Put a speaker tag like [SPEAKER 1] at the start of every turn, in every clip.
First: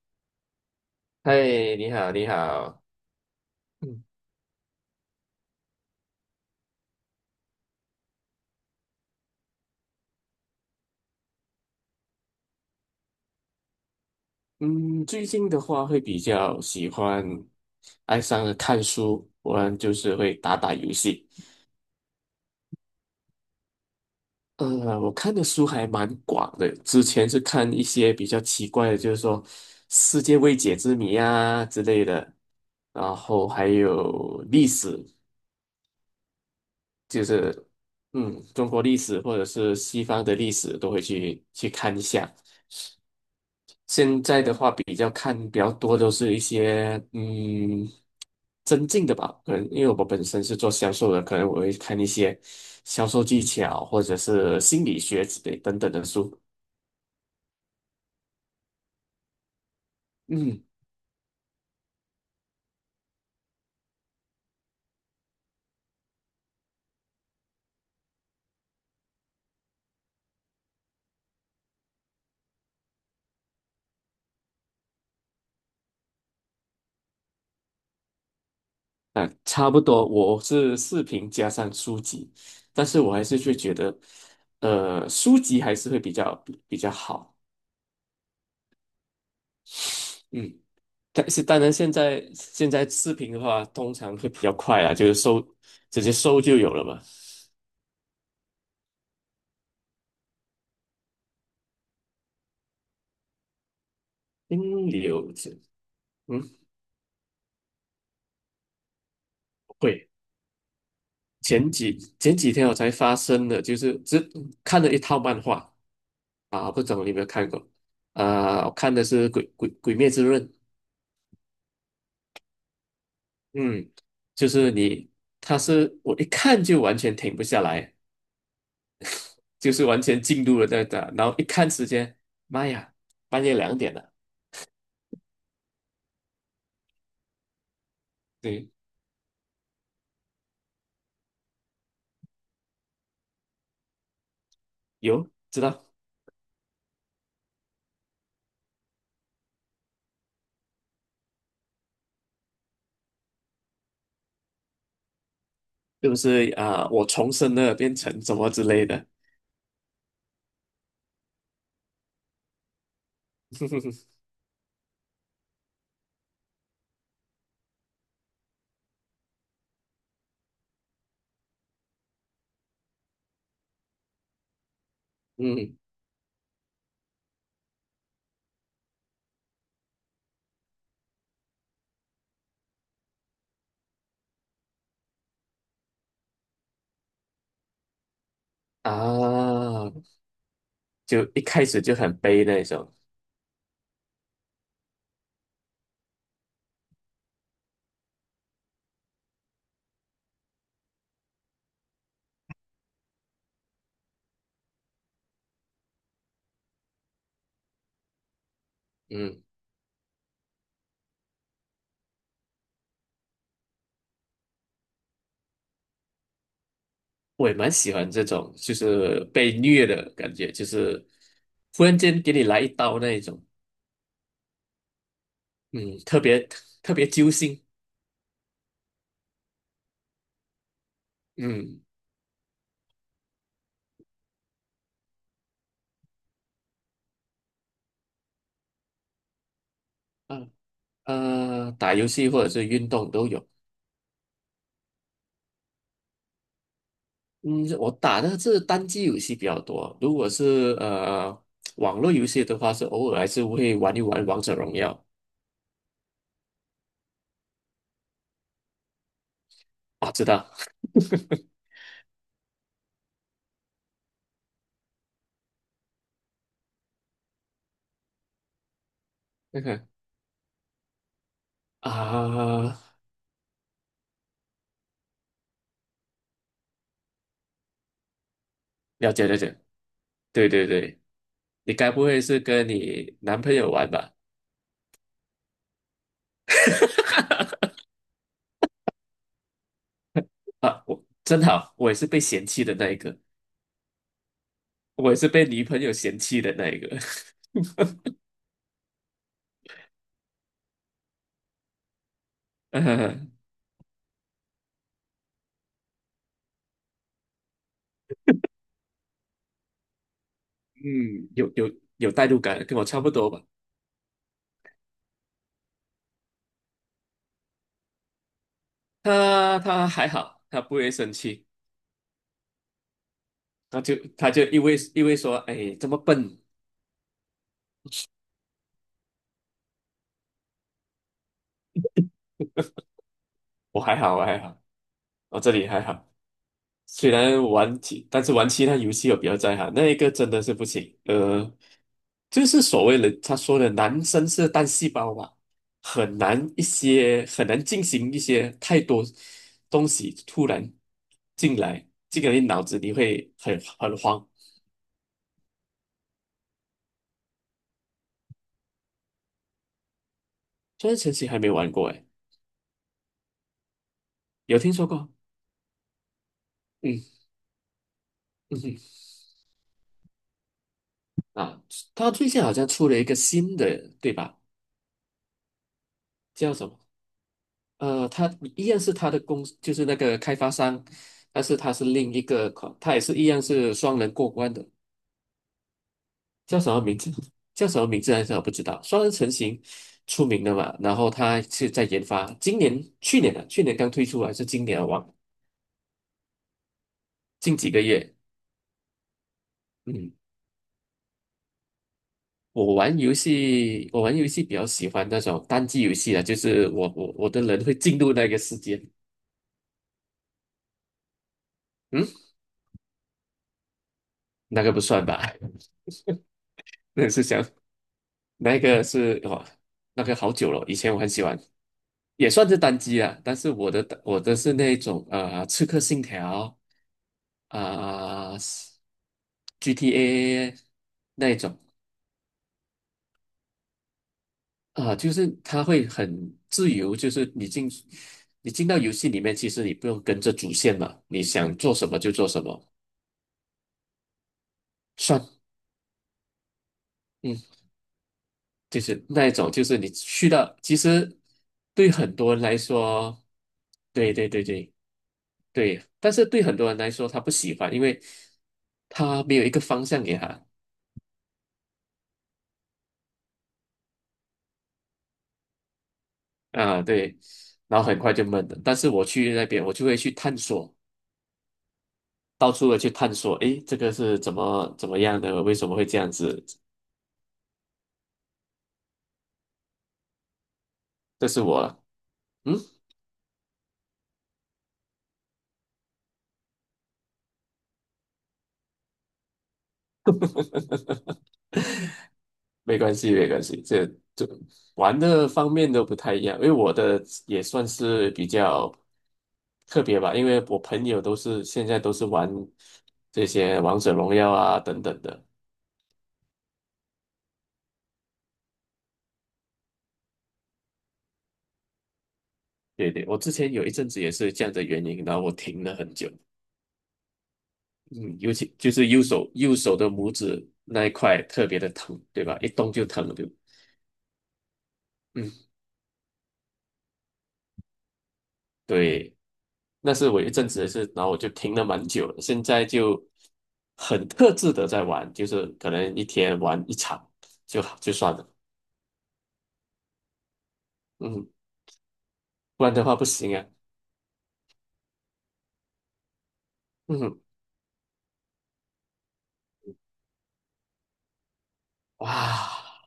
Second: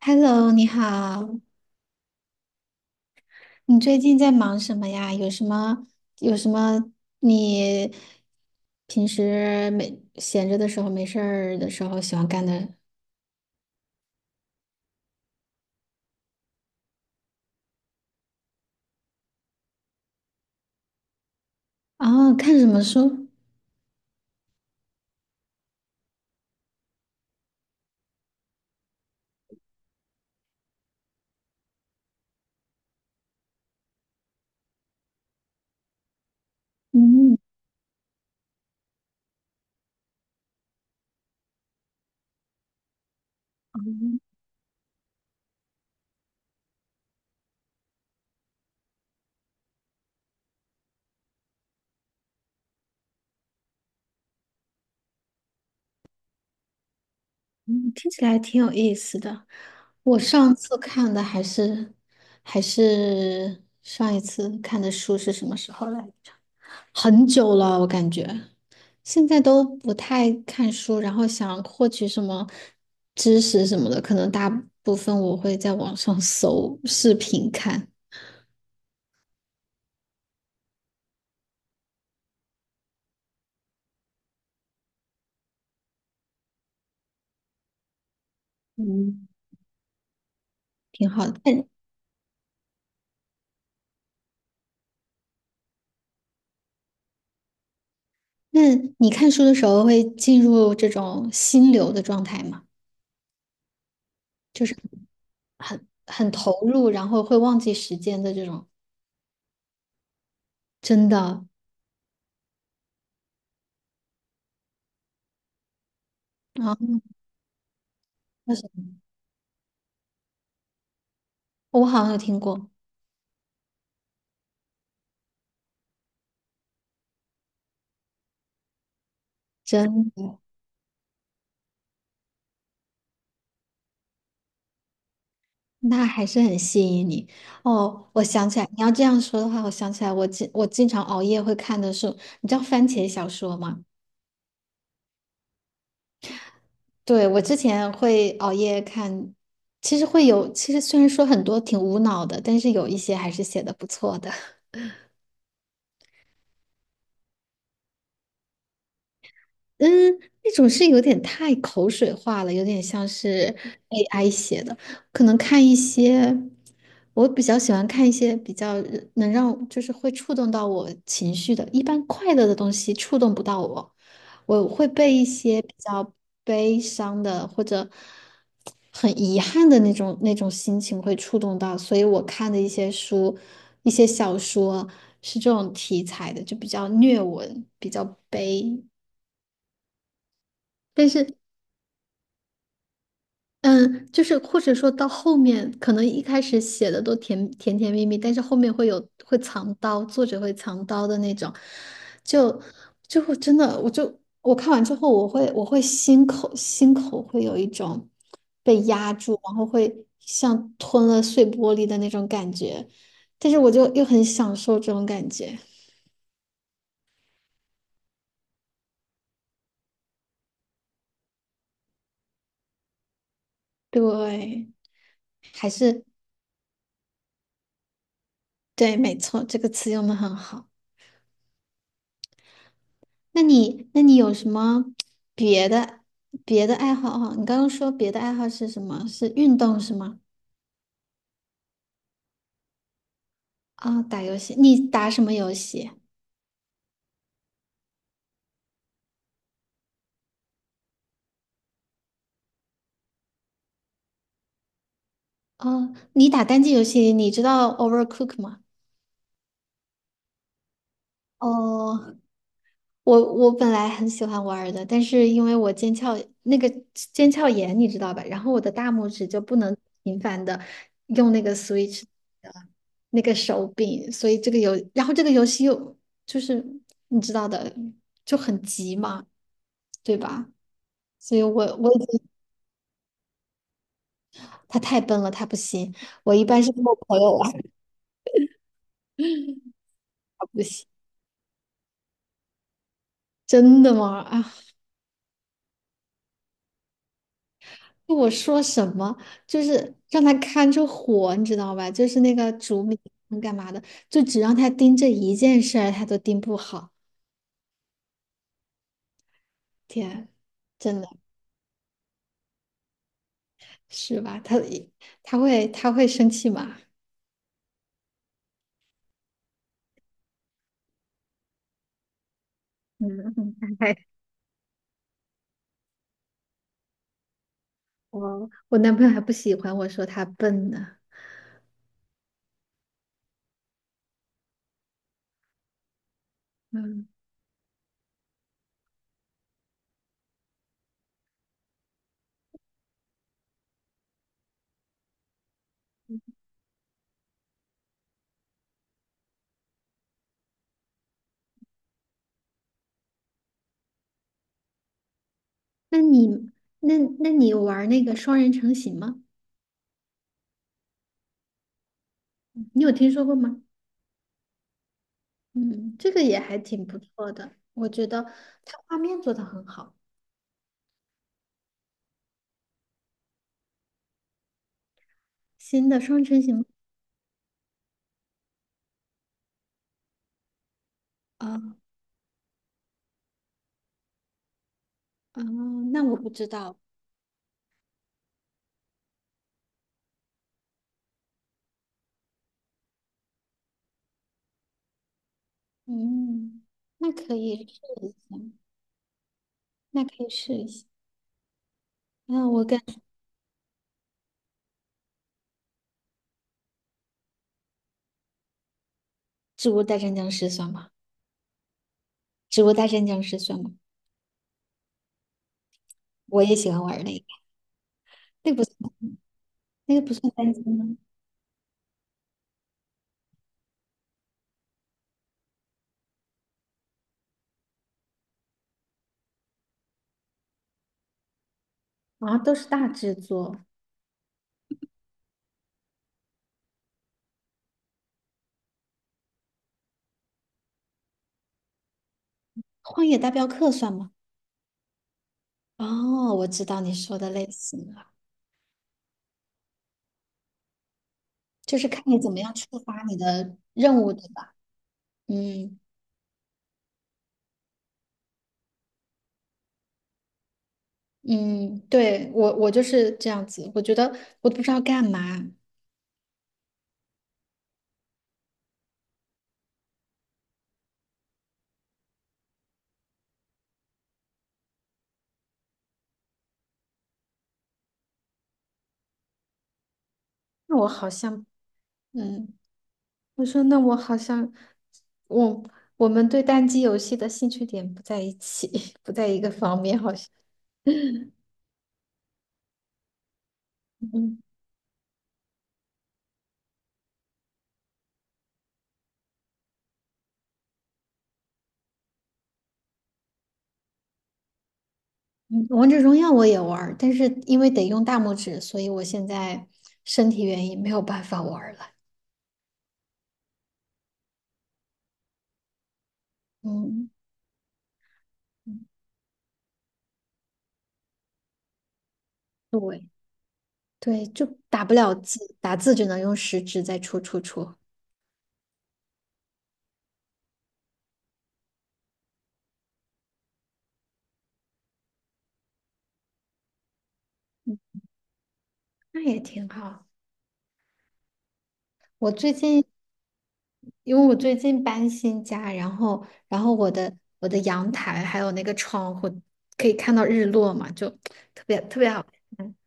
[SPEAKER 1] Hello，你好，
[SPEAKER 2] 嗨，你好，你好。
[SPEAKER 1] 你最
[SPEAKER 2] 嗯
[SPEAKER 1] 近在忙什么呀？有什么你平时没闲着的时候、没事儿的时候喜欢干的？
[SPEAKER 2] 嗯，最近的话会比较喜欢爱上了看书，不然就是会打打游戏。
[SPEAKER 1] 哦，看什么书？
[SPEAKER 2] 我看的书还蛮广的，之前是看一些比较奇怪的，就是说世界未解之谜啊之类的，然后还有历史，就
[SPEAKER 1] 嗯，
[SPEAKER 2] 是中国历史或者是西方的历史都会去看一下。
[SPEAKER 1] 哦
[SPEAKER 2] 现在的话，比较看比较多都是一些增进的吧，可能因为我本身是做销售的，可能我会看一些销售技巧或者是心理学之类等等的书。
[SPEAKER 1] 嗯，听起来挺有意思的。我上
[SPEAKER 2] 嗯，
[SPEAKER 1] 次看的还是还是上一次看的书是什么时候来着？很久了，我感觉。现在都不太看书，然后想获取什么知识什么的，可能大部分我会在网上 搜视频看，
[SPEAKER 2] 啊，差不多，我是视频加上书籍，但是我还是会觉得，书籍还是会比较好。
[SPEAKER 1] 嗯，
[SPEAKER 2] 嗯。
[SPEAKER 1] 挺好
[SPEAKER 2] 但
[SPEAKER 1] 的。
[SPEAKER 2] 是当
[SPEAKER 1] 那
[SPEAKER 2] 然，现在视频的话，通常会比较快啊，就是直接搜就有了嘛。
[SPEAKER 1] 那你看书的时候会进入这种心流的状态吗？就是
[SPEAKER 2] 嗯，有
[SPEAKER 1] 很
[SPEAKER 2] 嗯，
[SPEAKER 1] 投入，然后会忘记时间的这种，
[SPEAKER 2] 会。
[SPEAKER 1] 真的
[SPEAKER 2] 前几天我才发生的，就是只看了一套漫画啊，
[SPEAKER 1] 啊，
[SPEAKER 2] 不懂你有没有看过？
[SPEAKER 1] 为什
[SPEAKER 2] 啊、我看
[SPEAKER 1] 么
[SPEAKER 2] 的是鬼灭之刃》，
[SPEAKER 1] 我好像有听过，
[SPEAKER 2] 嗯，就是你，他是我一看就完全停不下来，就是完全
[SPEAKER 1] 真。
[SPEAKER 2] 进入了那个，然后一看时间，妈呀，半夜2点了，
[SPEAKER 1] 那还是很吸引你哦。我想起来，
[SPEAKER 2] 对，
[SPEAKER 1] 你要这样说的话，我想起来我经常熬夜会看的是，你知道番茄小说吗？
[SPEAKER 2] 有知道，
[SPEAKER 1] 对，我之前会熬夜看，其实虽然说很多挺无脑的，但是有一些还是写的不错的。
[SPEAKER 2] 是不是啊、我重生了，变成什么之类的，
[SPEAKER 1] 嗯，那种是有点太口水化了，有点像是 AI 写的。可能看一些，我比较喜欢看一些比较能让，就是会触动到我情绪的。一般快乐的东西触动不到我，我会被一些比
[SPEAKER 2] 嗯
[SPEAKER 1] 较悲伤的或者很遗憾的那种心情会触动到。所以我看的一些书，一些小说是这种题材的，就比较虐文，比较悲。
[SPEAKER 2] 啊，
[SPEAKER 1] 但
[SPEAKER 2] 就
[SPEAKER 1] 是
[SPEAKER 2] 一开始就很悲那种，
[SPEAKER 1] 嗯，就是或者说到后面，可能一开始写的都甜甜蜜蜜，但是后面会有会藏刀，作者会藏刀的那种，就就会真的，我看完之后，我会心口会有一种被压住，
[SPEAKER 2] 嗯。
[SPEAKER 1] 然后会像吞了碎玻璃的那种感觉，但是我就又很享受这种感觉，
[SPEAKER 2] 我也蛮喜欢这种，就是被虐的感觉，就是忽然间给你来一刀那一种，
[SPEAKER 1] 对，还
[SPEAKER 2] 嗯，
[SPEAKER 1] 是
[SPEAKER 2] 特别特别揪心，
[SPEAKER 1] 对，没错，这个词用的很好。
[SPEAKER 2] 嗯
[SPEAKER 1] 那你有什么别的别的爱好哈？你刚刚说别的爱好是什么？是运动是吗？
[SPEAKER 2] 啊打游戏或者是运动都有，
[SPEAKER 1] 啊、打游戏，你打什么游戏？
[SPEAKER 2] 嗯，我打的是单机游戏比较多，如果是网络游戏的话，是偶尔还是会玩一玩王者荣耀
[SPEAKER 1] 哦，你打单机游戏，你知道 Overcook 吗？
[SPEAKER 2] 啊，知道
[SPEAKER 1] 哦，我我本来很喜欢玩儿的，但是因为我那个腱鞘炎，你知道吧？然后我的大拇指就不
[SPEAKER 2] 那
[SPEAKER 1] 能
[SPEAKER 2] 个
[SPEAKER 1] 频繁的用那个 Switch 的
[SPEAKER 2] 啊，
[SPEAKER 1] 那个手柄，所以这个游，然后这个游戏又就是你知道的，就很急
[SPEAKER 2] 了
[SPEAKER 1] 嘛，
[SPEAKER 2] 解了解，
[SPEAKER 1] 对吧？
[SPEAKER 2] 对对对，
[SPEAKER 1] 所以我
[SPEAKER 2] 你该
[SPEAKER 1] 我已
[SPEAKER 2] 不
[SPEAKER 1] 经
[SPEAKER 2] 会是跟你男朋友玩吧？
[SPEAKER 1] 他太笨了，他不行。我一般是跟我朋友玩，他不
[SPEAKER 2] 啊，
[SPEAKER 1] 行。
[SPEAKER 2] 我真好，我也是被嫌弃的那一个，
[SPEAKER 1] 真的吗？啊，
[SPEAKER 2] 我也是被女朋友嫌弃的那一个。
[SPEAKER 1] 就我说什么，就是让他看着火，你知道吧？就是那个煮米
[SPEAKER 2] 呃，
[SPEAKER 1] 饭干嘛的，就只让他盯这一件事儿，他都盯不好。天，真的
[SPEAKER 2] 嗯，有有有代入感，跟我差不多吧。
[SPEAKER 1] 是吧？他会生气吗？
[SPEAKER 2] 他还好，他不会生气，
[SPEAKER 1] 嗯，
[SPEAKER 2] 他
[SPEAKER 1] 哎，
[SPEAKER 2] 就他就因为说，哎，这么笨，
[SPEAKER 1] 我我男朋友还不喜欢我说他笨呢。
[SPEAKER 2] 我还好，我还好，我这里还好。
[SPEAKER 1] 嗯，
[SPEAKER 2] 虽然玩其，但是玩其他游戏我比较在行，那一个真的是不行。就是所谓的他说的男生是单细胞吧，很难进行一些太多东西突然进来，这个你脑子里会很慌。
[SPEAKER 1] 那你那你有玩那个双人成行吗？
[SPEAKER 2] 这神奇还没玩过哎，
[SPEAKER 1] 你有听说过吗？
[SPEAKER 2] 有听说过？
[SPEAKER 1] 嗯，这个也还挺不
[SPEAKER 2] 嗯
[SPEAKER 1] 错的，我觉得
[SPEAKER 2] 嗯哼
[SPEAKER 1] 它画面做得很好。
[SPEAKER 2] 啊，他最近好像出了一个新的，对吧？
[SPEAKER 1] 新的双人成
[SPEAKER 2] 叫
[SPEAKER 1] 行，
[SPEAKER 2] 什么？他一样是他的就是那个开发商，但是他
[SPEAKER 1] 啊
[SPEAKER 2] 是另一个款，它也是一样是双人过关的，
[SPEAKER 1] 嗯，那我不知
[SPEAKER 2] 叫什
[SPEAKER 1] 道。
[SPEAKER 2] 么名字？叫什么名字来着？我不知道。双人成型出名的嘛，然后他是在研发，今年、去年的、去年刚推出还是今年啊？忘，
[SPEAKER 1] 嗯，那可
[SPEAKER 2] 近
[SPEAKER 1] 以
[SPEAKER 2] 几
[SPEAKER 1] 试
[SPEAKER 2] 个
[SPEAKER 1] 一
[SPEAKER 2] 月。
[SPEAKER 1] 下，那
[SPEAKER 2] 嗯，
[SPEAKER 1] 可以试一下。那我
[SPEAKER 2] 我
[SPEAKER 1] 跟
[SPEAKER 2] 玩游戏，我玩游戏比较喜欢那种单机游戏啊，就是我的人会进入那个世界。
[SPEAKER 1] 植物大战僵尸算吗？
[SPEAKER 2] 嗯，
[SPEAKER 1] 植物大战僵尸算吗？
[SPEAKER 2] 那个不算吧？
[SPEAKER 1] 我也喜欢 玩
[SPEAKER 2] 那
[SPEAKER 1] 那
[SPEAKER 2] 是
[SPEAKER 1] 个，
[SPEAKER 2] 想
[SPEAKER 1] 那
[SPEAKER 2] 那
[SPEAKER 1] 个不
[SPEAKER 2] 个
[SPEAKER 1] 算，
[SPEAKER 2] 是哇，
[SPEAKER 1] 那个
[SPEAKER 2] 那
[SPEAKER 1] 不
[SPEAKER 2] 个
[SPEAKER 1] 算
[SPEAKER 2] 好久
[SPEAKER 1] 单机
[SPEAKER 2] 了，以前
[SPEAKER 1] 吗？
[SPEAKER 2] 我很喜欢。也算是单机啊，但是我的是那种《刺客信条》啊、GTA 那一种
[SPEAKER 1] 啊，都是大制作。
[SPEAKER 2] 啊、就是它会很自由，就是你进到游戏里面，其实你不用跟着主线嘛，你想做什么就做什么，
[SPEAKER 1] 荒野大镖客算吗？
[SPEAKER 2] 算
[SPEAKER 1] 哦，我知道你说的
[SPEAKER 2] 嗯，
[SPEAKER 1] 类型了，
[SPEAKER 2] 就是那一种，就是你去到其实
[SPEAKER 1] 就是
[SPEAKER 2] 对
[SPEAKER 1] 看
[SPEAKER 2] 很
[SPEAKER 1] 你怎
[SPEAKER 2] 多
[SPEAKER 1] 么
[SPEAKER 2] 人
[SPEAKER 1] 样
[SPEAKER 2] 来
[SPEAKER 1] 触发你
[SPEAKER 2] 说，
[SPEAKER 1] 的任务，
[SPEAKER 2] 对
[SPEAKER 1] 对
[SPEAKER 2] 对对
[SPEAKER 1] 吧？
[SPEAKER 2] 对
[SPEAKER 1] 嗯
[SPEAKER 2] 对，但是对很多人来说他不喜欢，因为他没有一个方向给他。
[SPEAKER 1] 嗯，对，我就是这样子，我觉得我都不知道干嘛，
[SPEAKER 2] 啊，对，然后很快就闷了。但是我去那边，我就会去探索，到处的去探索，诶，这个是怎么样的？为什么会这样子？
[SPEAKER 1] 那我好
[SPEAKER 2] 这是
[SPEAKER 1] 像
[SPEAKER 2] 我了，
[SPEAKER 1] 嗯。
[SPEAKER 2] 嗯，
[SPEAKER 1] 我说那我好像，我我们对单机游戏的兴趣点不在一起，不在一个方面，好像。
[SPEAKER 2] 没关系，没关系，这 这
[SPEAKER 1] 嗯
[SPEAKER 2] 玩的方面都不太一样，因为我的也算是比较特别吧，因为我朋友都是现在都是玩这些王者荣耀啊等等的。
[SPEAKER 1] 嗯，王者荣耀我也玩儿但是因为得用大拇指，所以我现在身体原因没有办法玩儿了。
[SPEAKER 2] 对对，我之前有一阵子也是这样的原因，然后我停了很久。
[SPEAKER 1] 嗯，
[SPEAKER 2] 嗯，尤其就
[SPEAKER 1] 嗯
[SPEAKER 2] 是右手的拇指那一块特别的疼，对吧？一动就
[SPEAKER 1] 对
[SPEAKER 2] 疼，对。
[SPEAKER 1] 对，就打不了
[SPEAKER 2] 嗯，
[SPEAKER 1] 字，打字只能用食指在戳戳戳，
[SPEAKER 2] 对，那是我一阵子的事，然后我就停了蛮久了，现在就很克制的在玩，就是可能一天玩一场就好就算了，
[SPEAKER 1] 那也挺好。
[SPEAKER 2] 嗯，
[SPEAKER 1] 我最
[SPEAKER 2] 不然
[SPEAKER 1] 近
[SPEAKER 2] 的话不行啊，
[SPEAKER 1] 因为我最近搬新家，然后我的
[SPEAKER 2] 嗯，
[SPEAKER 1] 我的阳台还有那个窗户可以看到日落嘛，就特别特别好看。
[SPEAKER 2] 哇，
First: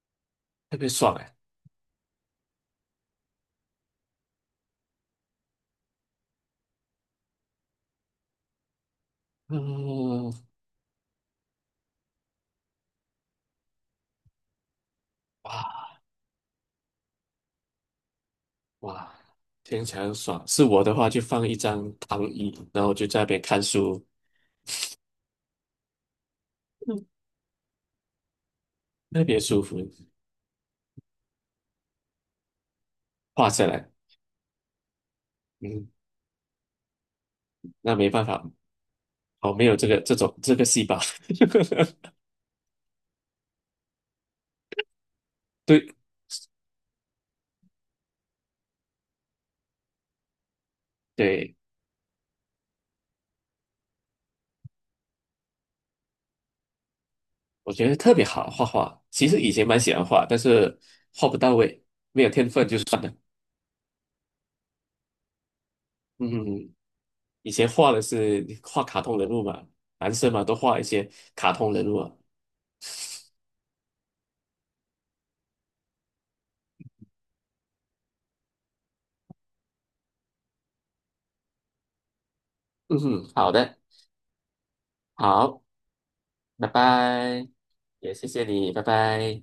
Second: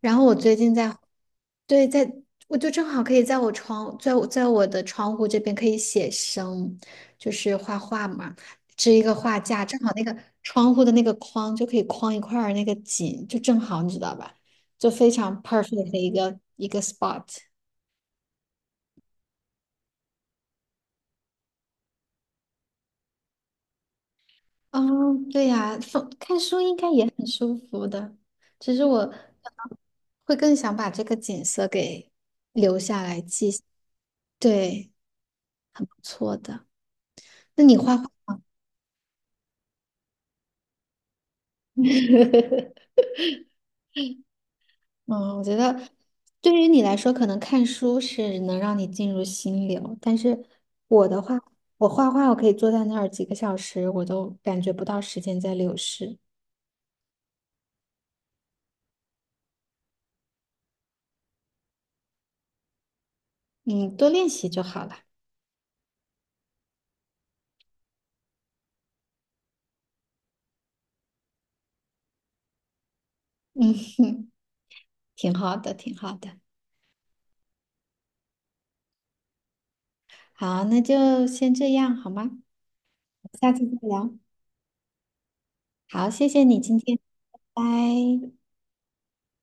[SPEAKER 1] 然后我最近
[SPEAKER 2] 特别
[SPEAKER 1] 在，
[SPEAKER 2] 爽哎、
[SPEAKER 1] 对，在我就正好可以在我窗在在我的窗户这边可以写生，就是画画嘛，支一个画架，正好那个
[SPEAKER 2] 嗯，
[SPEAKER 1] 窗户的那个框就可以框一块儿那个景，就正好你知道吧，就非常 perfect 的
[SPEAKER 2] 哇
[SPEAKER 1] 一个 spot。
[SPEAKER 2] 哇，听起来很爽。是我的话就放一张躺椅，然后就在那边看书，
[SPEAKER 1] 哦，对呀，放看书应该也
[SPEAKER 2] 嗯，
[SPEAKER 1] 很舒服的，只是我
[SPEAKER 2] 特别舒服，
[SPEAKER 1] 会更想把这个景色给留下来
[SPEAKER 2] 画
[SPEAKER 1] 记下
[SPEAKER 2] 下来。
[SPEAKER 1] 对，很
[SPEAKER 2] 嗯。
[SPEAKER 1] 不错的。那你
[SPEAKER 2] 那
[SPEAKER 1] 画画，
[SPEAKER 2] 没办法，我没有这个这种这个细胞。
[SPEAKER 1] 嗯，我觉得
[SPEAKER 2] 对
[SPEAKER 1] 对于你来说，可能看书是能让你进入心流，但是我的话，
[SPEAKER 2] 对，
[SPEAKER 1] 我画画，我可以坐在那儿几个小时，我都感觉不到时间在流逝。
[SPEAKER 2] 我觉得特别好画画。其实以前蛮喜欢画，但是画不到位，没有天分就算了。
[SPEAKER 1] 嗯，多练习就好了，
[SPEAKER 2] 嗯，嗯以前画的是画卡通人物嘛，男生嘛都画一些卡通人物啊。
[SPEAKER 1] 挺好的，挺好的。好，那就先这样，好吗？
[SPEAKER 2] 嗯哼，
[SPEAKER 1] 下
[SPEAKER 2] 好
[SPEAKER 1] 次
[SPEAKER 2] 的，
[SPEAKER 1] 再聊。
[SPEAKER 2] 好，
[SPEAKER 1] 好，谢谢你
[SPEAKER 2] 拜
[SPEAKER 1] 今天，拜
[SPEAKER 2] 拜，也谢
[SPEAKER 1] 拜。
[SPEAKER 2] 谢你，拜拜。